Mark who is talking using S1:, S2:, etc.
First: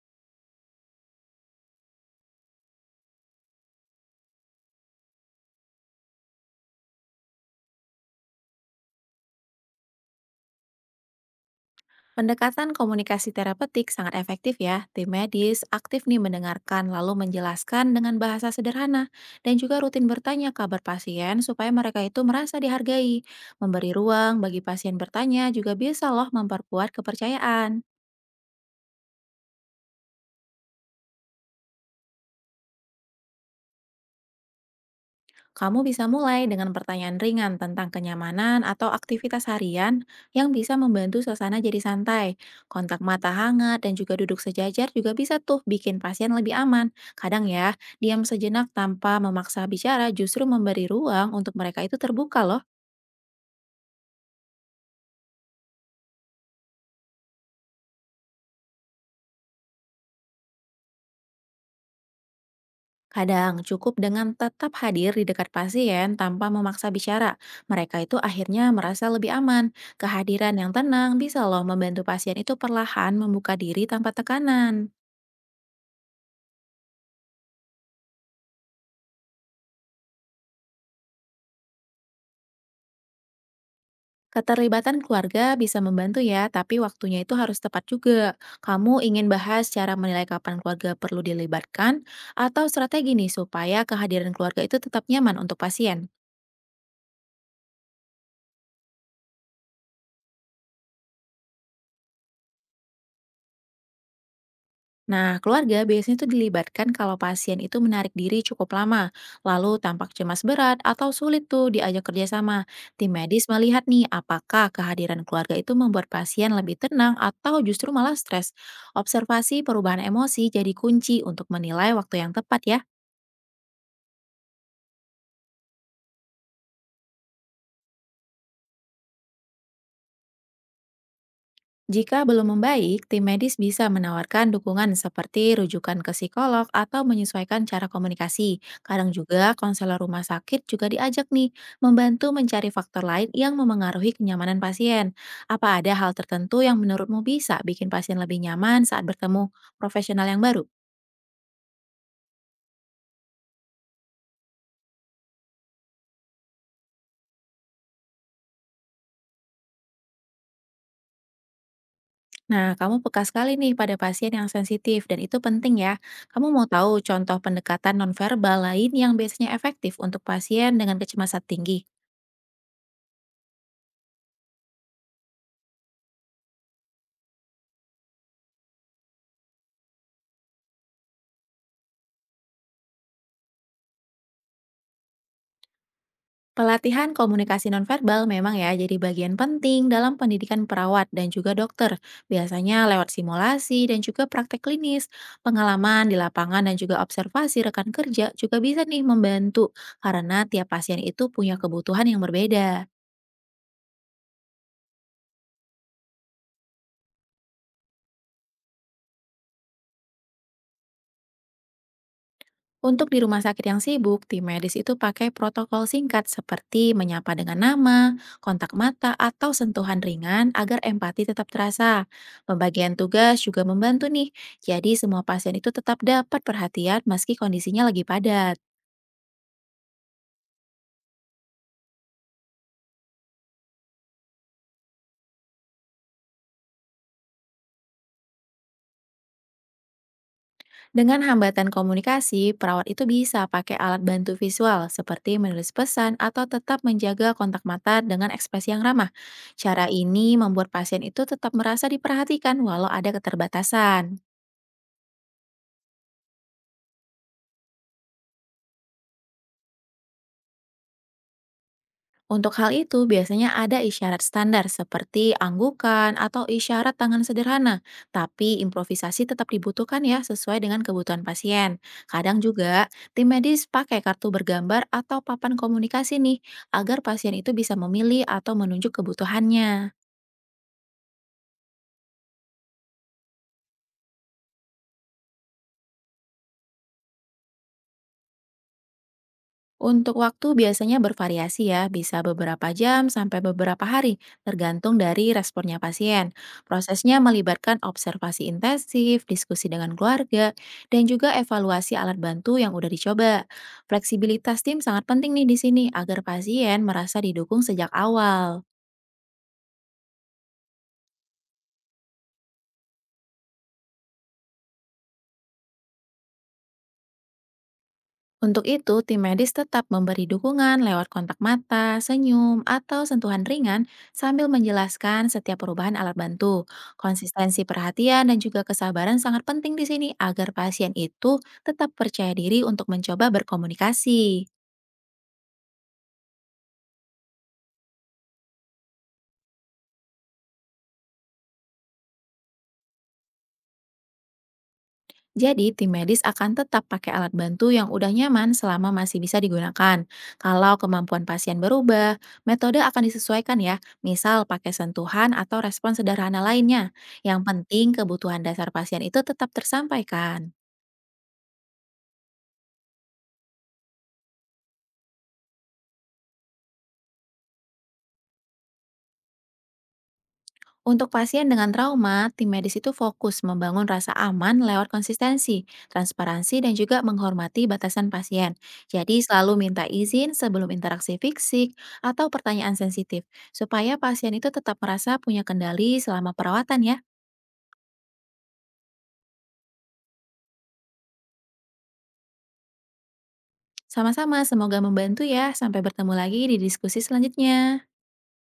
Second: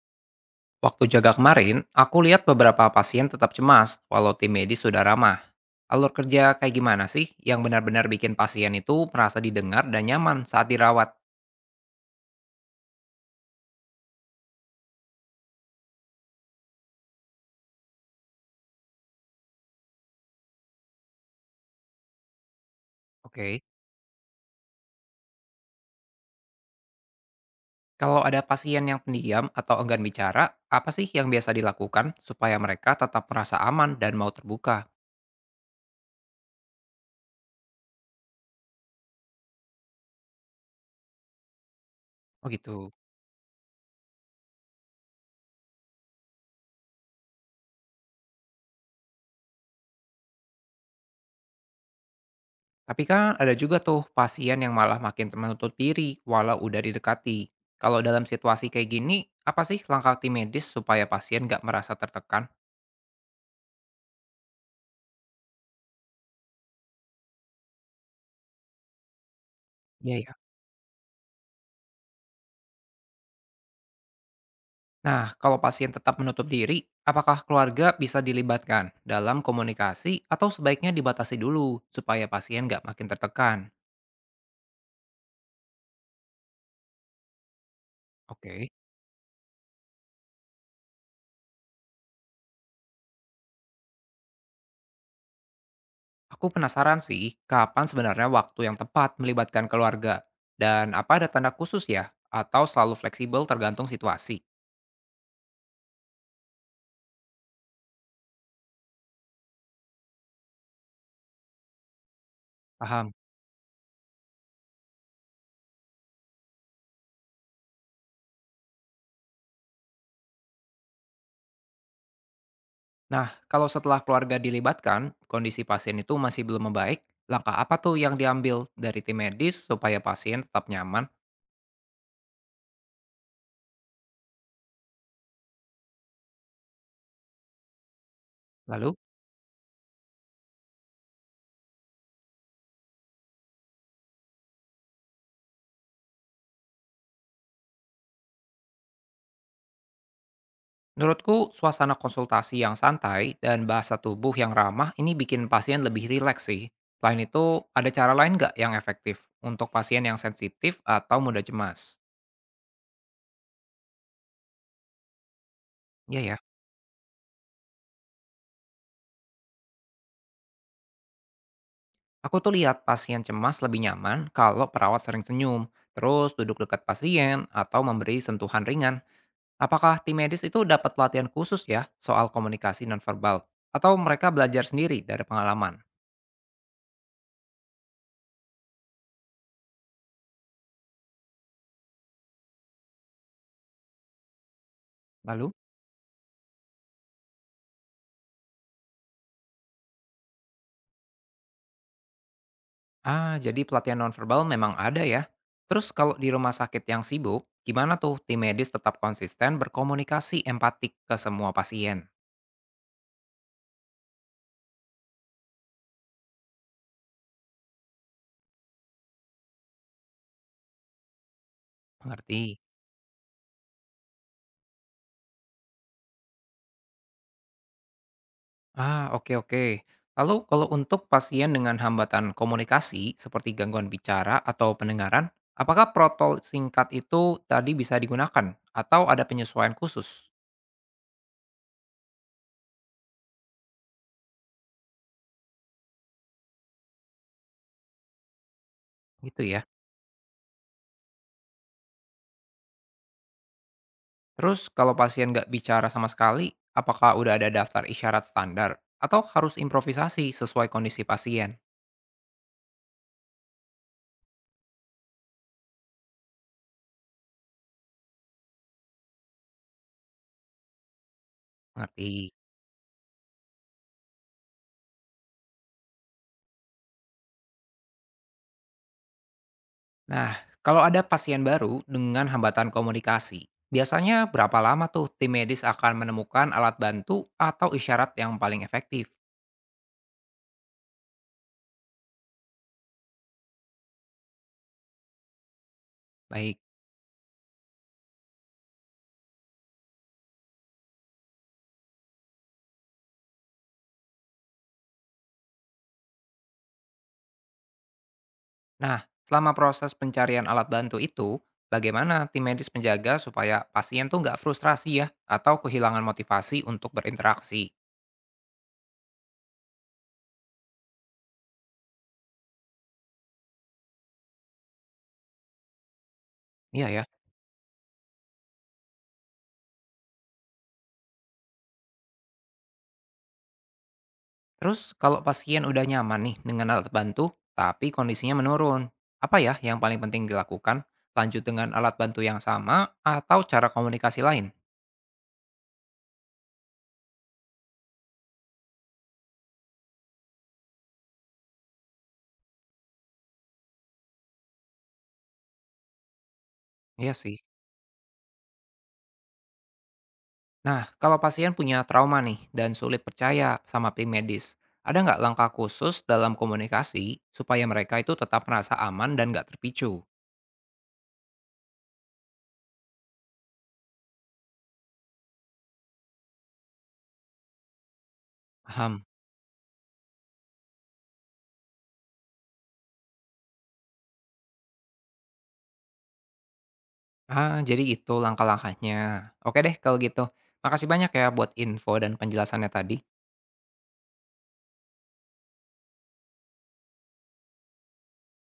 S1: Waktu jaga kemarin, aku lihat beberapa pasien tetap cemas walau tim medis sudah ramah. Alur kerja kayak gimana sih yang benar-benar bikin pasien itu merasa didengar dan nyaman saat dirawat?
S2: Pendekatan komunikasi terapeutik sangat efektif ya. Tim medis aktif nih mendengarkan lalu menjelaskan dengan bahasa sederhana dan juga rutin bertanya kabar pasien supaya mereka itu merasa dihargai.
S1: Oke,
S2: Memberi ruang bagi pasien bertanya juga bisa loh memperkuat kepercayaan.
S1: kalau ada pasien yang pendiam atau enggan bicara, apa sih yang biasa dilakukan supaya mereka tetap merasa aman dan mau terbuka?
S2: Kamu bisa mulai dengan pertanyaan ringan tentang kenyamanan atau aktivitas harian yang bisa membantu suasana jadi santai.
S1: Oh gitu.
S2: Kontak mata hangat dan juga duduk sejajar juga bisa tuh bikin pasien lebih aman. Kadang ya, diam sejenak tanpa memaksa bicara justru memberi ruang untuk mereka itu terbuka loh.
S1: Tapi kan ada juga tuh pasien yang malah makin menutup diri walau udah didekati. Kalau dalam situasi kayak gini, apa sih langkah tim medis supaya pasien nggak merasa tertekan?
S2: Kadang cukup dengan tetap hadir di dekat pasien tanpa memaksa bicara. Mereka itu akhirnya merasa lebih aman.
S1: Iya ya.
S2: Kehadiran yang tenang bisa loh membantu pasien itu perlahan membuka diri tanpa tekanan.
S1: Nah, kalau pasien tetap menutup diri, apakah keluarga bisa dilibatkan dalam komunikasi atau sebaiknya dibatasi dulu supaya pasien nggak makin tertekan?
S2: Keterlibatan keluarga bisa membantu ya, tapi waktunya itu harus tepat juga.
S1: Oke,
S2: Kamu ingin bahas cara menilai kapan keluarga perlu dilibatkan atau strategi nih supaya kehadiran keluarga itu tetap nyaman untuk pasien.
S1: aku penasaran sih kapan sebenarnya waktu yang tepat melibatkan keluarga dan apa ada tanda khusus ya atau selalu fleksibel tergantung situasi.
S2: Nah, keluarga biasanya itu dilibatkan kalau pasien itu menarik diri cukup lama, lalu tampak cemas berat atau sulit tuh diajak kerjasama. Tim
S1: Paham.
S2: medis melihat nih apakah kehadiran keluarga itu membuat pasien lebih tenang atau justru malah stres. Observasi perubahan emosi jadi kunci untuk menilai waktu yang tepat ya.
S1: Nah, kalau setelah keluarga dilibatkan, kondisi pasien itu masih belum membaik, langkah apa tuh yang diambil dari tim medis supaya pasien tetap nyaman?
S2: Jika belum membaik, tim medis bisa menawarkan dukungan seperti rujukan ke psikolog atau menyesuaikan cara komunikasi.
S1: Lalu?
S2: Kadang juga konselor rumah sakit juga diajak nih membantu mencari faktor lain yang memengaruhi kenyamanan pasien. Apa ada hal tertentu yang menurutmu bisa bikin pasien lebih nyaman saat bertemu profesional yang baru?
S1: Menurutku, suasana konsultasi yang santai dan bahasa tubuh yang ramah ini bikin pasien lebih rileks sih. Selain itu, ada cara lain nggak yang efektif untuk pasien yang sensitif atau mudah cemas?
S2: Nah, kamu peka sekali nih pada pasien yang sensitif, dan itu penting ya.
S1: Iya ya,
S2: Kamu mau tahu contoh pendekatan nonverbal lain yang biasanya efektif untuk pasien dengan kecemasan tinggi?
S1: aku tuh lihat pasien cemas lebih nyaman kalau perawat sering senyum, terus duduk dekat pasien atau memberi sentuhan ringan. Apakah tim medis itu dapat pelatihan khusus ya soal komunikasi nonverbal? Atau mereka belajar sendiri dari pengalaman?
S2: Pelatihan komunikasi nonverbal memang ya jadi bagian penting dalam pendidikan perawat dan juga dokter. Biasanya lewat simulasi dan juga praktek klinis,
S1: Lalu?
S2: pengalaman di lapangan dan juga observasi rekan kerja juga bisa nih membantu, karena tiap pasien itu punya kebutuhan yang berbeda.
S1: Ah, jadi pelatihan nonverbal memang ada ya. Terus kalau di rumah sakit yang sibuk, gimana tuh tim medis tetap konsisten berkomunikasi empatik ke semua pasien?
S2: Untuk di rumah sakit yang sibuk, tim medis itu pakai protokol singkat seperti menyapa dengan nama, kontak mata, atau sentuhan ringan agar empati tetap terasa.
S1: Mengerti?
S2: Pembagian tugas juga membantu nih, jadi semua pasien itu tetap dapat perhatian meski kondisinya lagi padat.
S1: Ah, oke oke. Lalu kalau untuk pasien dengan hambatan komunikasi seperti gangguan bicara atau pendengaran, apakah protol singkat itu tadi bisa digunakan atau ada penyesuaian khusus?
S2: Dengan hambatan komunikasi, perawat itu bisa pakai alat bantu visual seperti menulis pesan atau tetap menjaga kontak mata dengan ekspresi yang ramah.
S1: Gitu ya.
S2: Cara ini membuat pasien itu tetap merasa diperhatikan walau ada keterbatasan.
S1: Terus kalau pasien nggak bicara sama sekali, apakah udah ada daftar isyarat standar atau harus improvisasi sesuai kondisi pasien?
S2: Untuk hal itu, biasanya ada isyarat standar seperti anggukan atau isyarat tangan sederhana, tapi improvisasi tetap dibutuhkan ya, sesuai dengan kebutuhan pasien.
S1: Ngerti.
S2: Kadang juga, tim medis pakai kartu bergambar atau papan komunikasi nih, agar pasien itu bisa memilih atau menunjuk kebutuhannya.
S1: Nah, kalau ada pasien baru dengan hambatan komunikasi, biasanya berapa lama tuh tim medis akan menemukan alat bantu atau isyarat yang paling efektif?
S2: Untuk waktu biasanya bervariasi ya, bisa beberapa jam sampai beberapa hari, tergantung dari responnya pasien.
S1: Baik.
S2: Prosesnya melibatkan observasi intensif, diskusi dengan keluarga, dan juga evaluasi alat bantu yang udah dicoba. Fleksibilitas tim sangat penting nih di sini, agar pasien merasa didukung sejak awal.
S1: Nah, selama proses pencarian alat bantu itu, bagaimana tim medis menjaga supaya pasien tuh nggak frustrasi ya atau kehilangan motivasi untuk berinteraksi?
S2: Untuk itu, tim medis tetap memberi dukungan lewat kontak mata, senyum, atau sentuhan ringan sambil menjelaskan setiap perubahan alat bantu.
S1: Iya ya.
S2: Konsistensi perhatian dan juga kesabaran sangat penting di sini, agar pasien itu tetap percaya diri untuk mencoba berkomunikasi.
S1: Terus kalau pasien udah nyaman nih dengan alat bantu, tapi kondisinya menurun, apa ya yang paling penting dilakukan? Lanjut dengan alat bantu yang sama atau cara komunikasi lain?
S2: Jadi, tim medis akan tetap pakai alat bantu yang udah nyaman selama masih bisa digunakan. Kalau kemampuan pasien berubah, metode akan disesuaikan ya, misal pakai sentuhan atau respon sederhana lainnya.
S1: Iya sih.
S2: Yang penting, kebutuhan dasar pasien itu tetap tersampaikan.
S1: Nah, kalau pasien punya trauma nih dan sulit percaya sama tim medis, ada nggak langkah khusus dalam komunikasi supaya mereka itu tetap merasa aman dan nggak terpicu?
S2: Untuk pasien dengan trauma, tim medis itu fokus membangun rasa aman lewat konsistensi, transparansi, dan juga menghormati batasan pasien.
S1: Paham.
S2: Jadi selalu minta izin sebelum interaksi fisik atau pertanyaan sensitif, supaya pasien itu tetap merasa punya kendali selama perawatan ya.
S1: Ah, jadi itu langkah-langkahnya. Oke deh kalau gitu. Makasih banyak ya buat info dan penjelasannya tadi.
S2: Sama-sama, semoga membantu ya. Sampai bertemu lagi di diskusi selanjutnya.